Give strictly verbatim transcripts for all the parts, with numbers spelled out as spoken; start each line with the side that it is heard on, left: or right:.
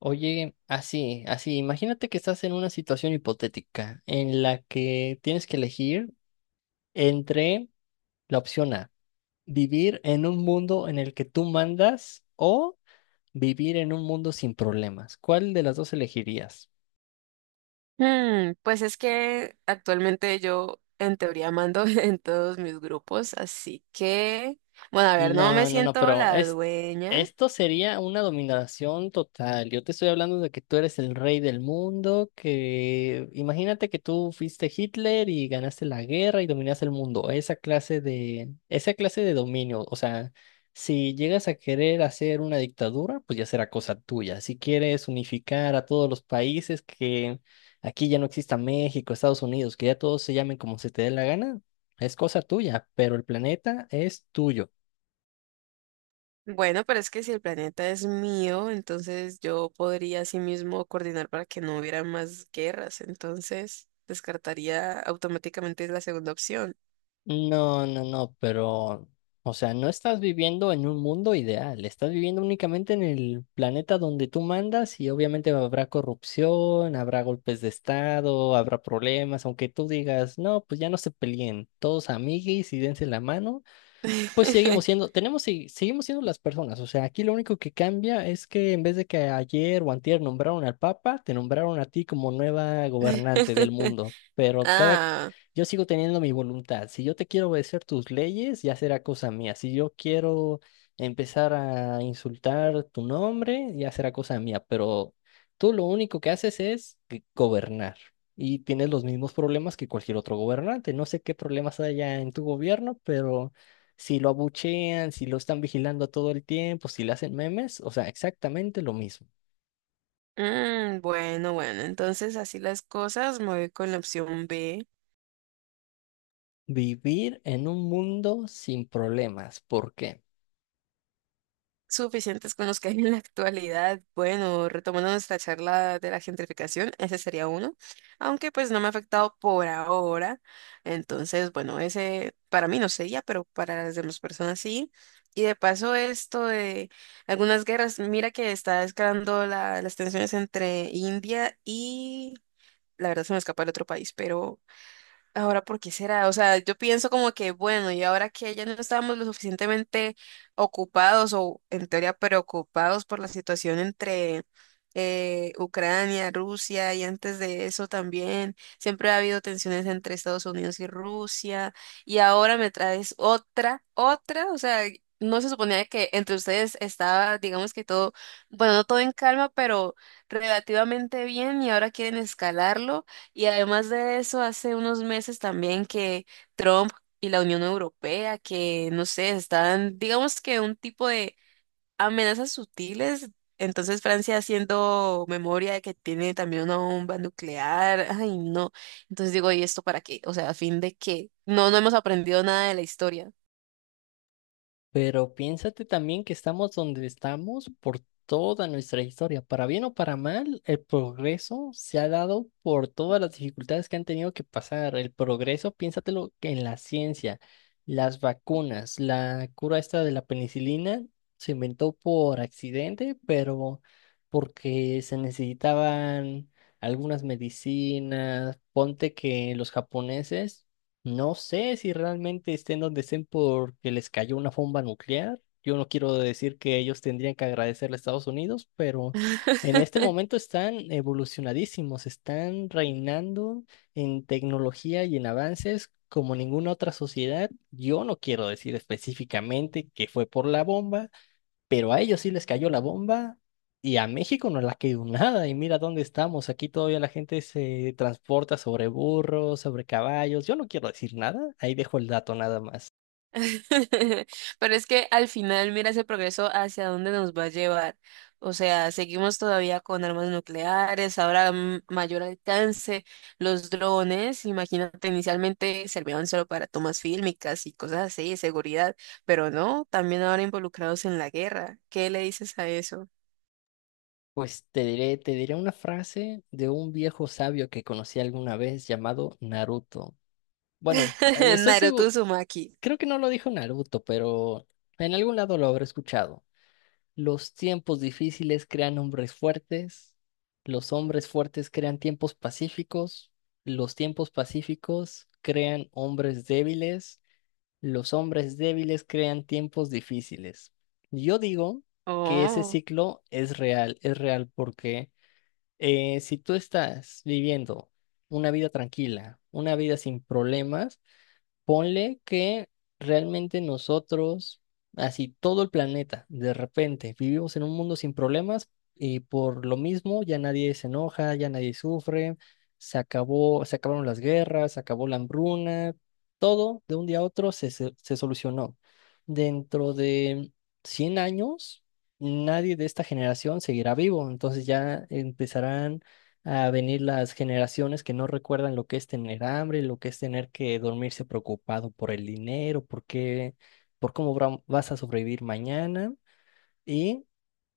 left: Oye, así, así, imagínate que estás en una situación hipotética en la que tienes que elegir entre la opción A, vivir en un mundo en el que tú mandas o vivir en un mundo sin problemas. ¿Cuál de las dos elegirías?
right: Mm, pues es que actualmente yo en teoría mando en todos mis grupos, así que, bueno, a ver, no me
left: No, no, no,
right: siento
left: pero
right: la
left: es,
right: dueña.
left: esto sería una dominación total. Yo te estoy hablando de que tú eres el rey del mundo, que imagínate que tú fuiste Hitler y ganaste la guerra y dominaste el mundo. Esa clase de, esa clase de dominio. O sea, si llegas a querer hacer una dictadura, pues ya será cosa tuya. Si quieres unificar a todos los países, que aquí ya no exista México, Estados Unidos, que ya todos se llamen como se te dé la gana, es cosa tuya, pero el planeta es tuyo.
right: Bueno, pero es que si el planeta es mío, entonces yo podría así mismo coordinar para que no hubiera más guerras, entonces descartaría automáticamente la segunda opción.
left: No, no, no, pero, o sea, no estás viviendo en un mundo ideal, estás viviendo únicamente en el planeta donde tú mandas y obviamente habrá corrupción, habrá golpes de estado, habrá problemas, aunque tú digas, no, pues ya no se peleen, todos amiguis y dense la mano. Pues seguimos siendo, tenemos, sí, seguimos siendo las personas. O sea, aquí lo único que cambia es que en vez de que ayer o antier nombraron al Papa, te nombraron a ti como nueva gobernante del mundo. Pero cada,
right: Ah,
left: yo sigo teniendo mi voluntad. Si yo te quiero obedecer tus leyes, ya será cosa mía. Si yo quiero empezar a insultar tu nombre, ya será cosa mía. Pero tú lo único que haces es g- gobernar. Y tienes los mismos problemas que cualquier otro gobernante. No sé qué problemas haya en tu gobierno, pero si lo abuchean, si lo están vigilando todo el tiempo, si le hacen memes, o sea, exactamente lo mismo.
right: mm, bueno, bueno, entonces así las cosas, me voy con la opción B.
left: Vivir en un mundo sin problemas. ¿Por qué?
right: Suficientes con los que hay en la actualidad. Bueno, retomando nuestra charla de la gentrificación, ese sería uno, aunque pues no me ha afectado por ahora. Entonces, bueno, ese para mí no sería, pero para las demás personas sí. Y de paso esto de algunas guerras, mira que está escalando la- las tensiones entre India y, la verdad se me escapa el otro país, pero ahora, ¿por qué será? O sea, yo pienso como que, bueno, y ahora que ya no estábamos lo suficientemente ocupados o en teoría preocupados por la situación entre eh, Ucrania, Rusia, y antes de eso también, siempre ha habido tensiones entre Estados Unidos y Rusia y ahora me traes otra, otra, o sea, no se suponía que entre ustedes estaba, digamos que todo, bueno, no todo en calma, pero relativamente bien, y ahora quieren escalarlo. Y además de eso, hace unos meses también que Trump y la Unión Europea, que no sé, están, digamos, que un tipo de amenazas sutiles. Entonces Francia haciendo memoria de que tiene también una bomba nuclear. Ay, no. Entonces digo, ¿y esto para qué? O sea, a fin de qué, no, no hemos aprendido nada de la historia.
left: Pero piénsate también que estamos donde estamos por toda nuestra historia. Para bien o para mal, el progreso se ha dado por todas las dificultades que han tenido que pasar. El progreso, piénsatelo que en la ciencia, las vacunas, la cura esta de la penicilina se inventó por accidente, pero porque se necesitaban algunas medicinas. Ponte que los japoneses no sé si realmente estén donde estén porque les cayó una bomba nuclear. Yo no quiero decir que ellos tendrían que agradecerle a Estados Unidos, pero en este momento están evolucionadísimos, están reinando en tecnología y en avances como ninguna otra sociedad. Yo no quiero decir específicamente que fue por la bomba, pero a ellos sí les cayó la bomba y a México no le ha caído nada. Y mira dónde estamos. Aquí todavía la gente se transporta sobre burros, sobre caballos. Yo no quiero decir nada. Ahí dejo el dato nada más.
right: Pero es que al final, mira ese progreso hacia dónde nos va a llevar. O sea, seguimos todavía con armas nucleares, ahora mm, mayor alcance, los drones, imagínate, inicialmente servían solo para tomas fílmicas y cosas así, de seguridad, pero no, también ahora involucrados en la guerra. ¿Qué le dices a eso?
left: Pues te diré, te diré una frase de un viejo sabio que conocí alguna vez llamado Naruto. Bueno, eh, estoy
right: Naruto
left: seguro,
right: Uzumaki.
left: creo que no lo dijo Naruto, pero en algún lado lo habré escuchado. Los tiempos difíciles crean hombres fuertes, los hombres fuertes crean tiempos pacíficos, los tiempos pacíficos crean hombres débiles, los hombres débiles crean tiempos difíciles. Yo digo que ese
right: Oh,
left: ciclo es real, es real porque eh, si tú estás viviendo una vida tranquila, una vida sin problemas, ponle que realmente nosotros, así todo el planeta, de repente, vivimos en un mundo sin problemas y por lo mismo ya nadie se enoja, ya nadie sufre, se acabó, se acabaron las guerras, se acabó la hambruna, todo de un día a otro se, se, se solucionó. Dentro de cien años, nadie de esta generación seguirá vivo, entonces ya empezarán a venir las generaciones que no recuerdan lo que es tener hambre, lo que es tener que dormirse preocupado por el dinero, por qué, por cómo bra- vas a sobrevivir mañana. Y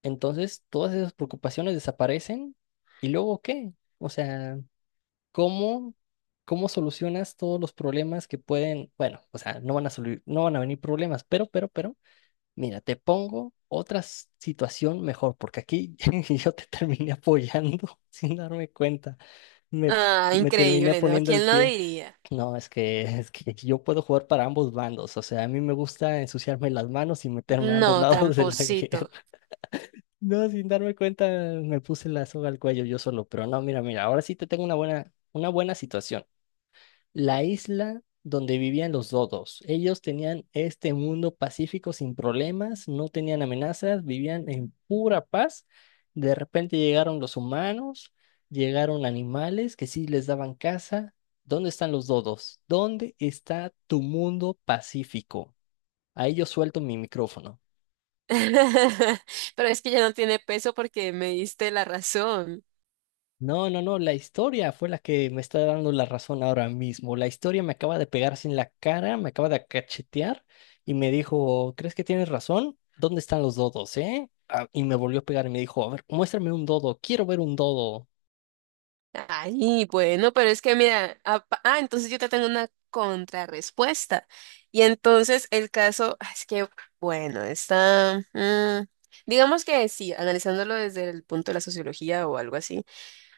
left: entonces todas esas preocupaciones desaparecen. ¿Y luego qué? O sea, ¿cómo, cómo solucionas todos los problemas que pueden, bueno, o sea, no van a solu- no van a venir problemas, pero, pero, pero, mira, te pongo otra s- situación mejor, porque aquí yo te terminé apoyando sin darme cuenta. Me,
right: ah,
left: me terminé
right: increíble, ¿no?
left: poniendo el
right: ¿Quién lo
left: pie.
right: diría?
left: No, es que, es que yo puedo jugar para ambos bandos. O sea, a mí me gusta ensuciarme las manos y meterme a ambos
right: No,
left: lados de la guerra.
right: tramposito.
left: No, sin darme cuenta, me puse la soga al cuello yo solo. Pero no, mira, mira, ahora sí te tengo una buena, una buena situación la isla donde vivían los dodos. Ellos tenían este mundo pacífico sin problemas, no tenían amenazas, vivían en pura paz. De repente llegaron los humanos, llegaron animales que sí les daban caza. ¿Dónde están los dodos? ¿Dónde está tu mundo pacífico? Ahí yo suelto mi micrófono.
right: Pero es que ya no tiene peso porque me diste la razón.
left: No, no, no, la historia fue la que me está dando la razón ahora mismo. La historia me acaba de pegar sin la cara, me acaba de cachetear y me dijo, ¿crees que tienes razón? ¿Dónde están los dodos, eh? Ah, y me volvió a pegar y me dijo, a ver, muéstrame un dodo, quiero ver un dodo.
right: Ay, bueno, pero es que mira, apa- ah, entonces yo te tengo una contrarrespuesta. Y entonces el caso, ah, es que, bueno, está, mm, digamos que sí, analizándolo desde el punto de la sociología o algo así.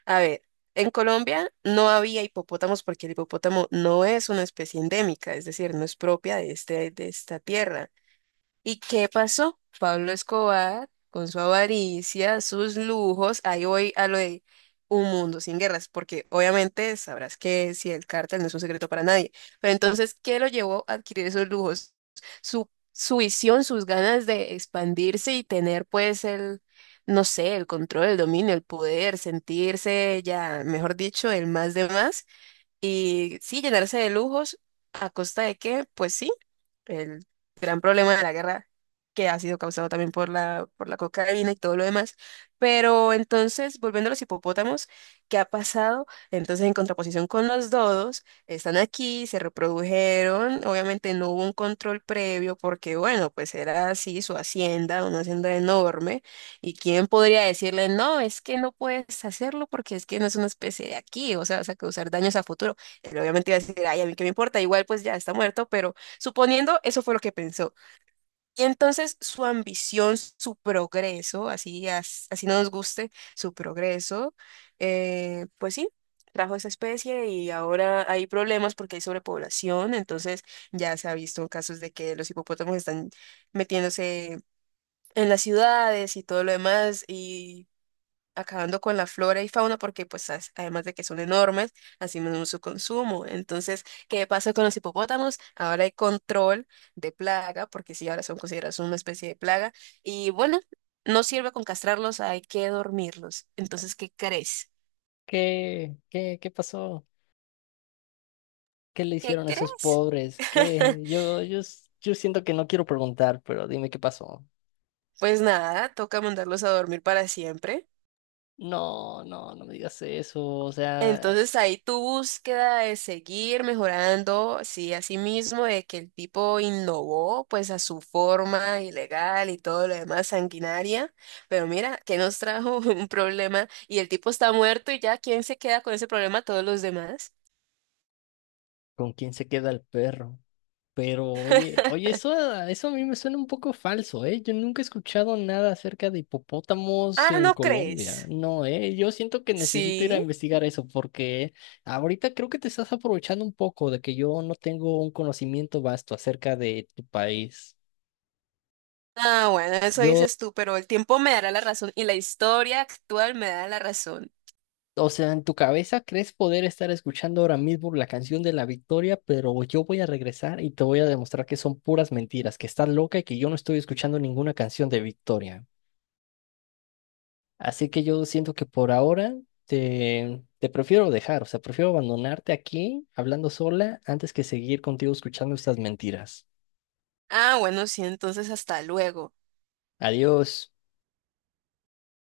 right: A ver, en Colombia no había hipopótamos porque el hipopótamo no es una especie endémica, es decir, no es propia de este, de esta tierra. ¿Y qué pasó? Pablo Escobar, con su avaricia, sus lujos, ahí voy a lo de un mundo sin guerras, porque obviamente sabrás que si el cártel no es un secreto para nadie. Pero entonces, ¿qué lo llevó a adquirir esos lujos? Su, su visión, sus ganas de expandirse y tener pues el, no sé, el control, el dominio, el poder, sentirse ya, mejor dicho, el más de más, y sí, llenarse de lujos. ¿A costa de qué? Pues sí, el gran problema de la guerra, que ha sido causado también por la, por la cocaína y todo lo demás. Pero entonces, volviendo a los hipopótamos, ¿qué ha pasado? Entonces, en contraposición con los dodos, están aquí, se reprodujeron, obviamente no hubo un control previo porque, bueno, pues era así su hacienda, una hacienda enorme, y quién podría decirle, no, es que no puedes hacerlo porque es que no es una especie de aquí, o sea, vas a causar daños a futuro. Él obviamente iba a decir, ay, a mí qué me importa, igual pues ya está muerto, pero suponiendo, eso fue lo que pensó. Y entonces su ambición, su progreso, así, as- así no nos guste, su progreso, eh, pues sí, trajo esa especie y ahora hay problemas porque hay sobrepoblación, entonces ya se ha visto casos de que los hipopótamos están metiéndose en las ciudades y todo lo demás, y acabando con la flora y fauna porque pues as- además de que son enormes, así mismo su consumo. Entonces, ¿qué pasa con los hipopótamos? Ahora hay control de plaga, porque sí, ahora son considerados una especie de plaga. Y bueno, no sirve con castrarlos, hay que dormirlos. Entonces, ¿qué crees?
left: ¿Qué? ¿Qué? ¿Qué pasó? ¿Qué le
right: ¿Qué
left: hicieron a esos
right: crees?
left: pobres? ¿Qué? Yo, yo, s- yo siento que no quiero preguntar, pero dime qué pasó.
right: Pues nada, toca mandarlos a dormir para siempre.
left: No, no, no me digas eso. O sea,
right: Entonces ahí tu búsqueda de seguir mejorando, sí, así mismo, de que el tipo innovó pues a su forma ilegal y todo lo demás sanguinaria, pero mira, que nos trajo un problema y el tipo está muerto y ya, ¿quién se queda con ese problema? Todos los demás.
left: ¿con quién se queda el perro? Pero oye, oye, eso, a- eso a mí me suena un poco falso, ¿eh? Yo nunca he escuchado nada acerca de hipopótamos
right: Ah,
left: en
right: ¿no
left: Colombia.
right: crees?
left: No, ¿eh? Yo siento que necesito ir a
right: Sí.
left: investigar eso porque ahorita creo que te estás aprovechando un poco de que yo no tengo un conocimiento vasto acerca de tu país.
right: Ah, bueno, eso dices tú, pero el tiempo me dará la razón y la historia actual me da la razón.
left: O sea, en tu cabeza crees poder estar escuchando ahora mismo la canción de la victoria, pero yo voy a regresar y te voy a demostrar que son puras mentiras, que estás loca y que yo no estoy escuchando ninguna canción de victoria. Así que yo siento que por ahora te, te prefiero dejar, o sea, prefiero abandonarte aquí hablando sola antes que seguir contigo escuchando estas mentiras.
right: Ah, bueno, sí, entonces hasta luego.
left: Adiós.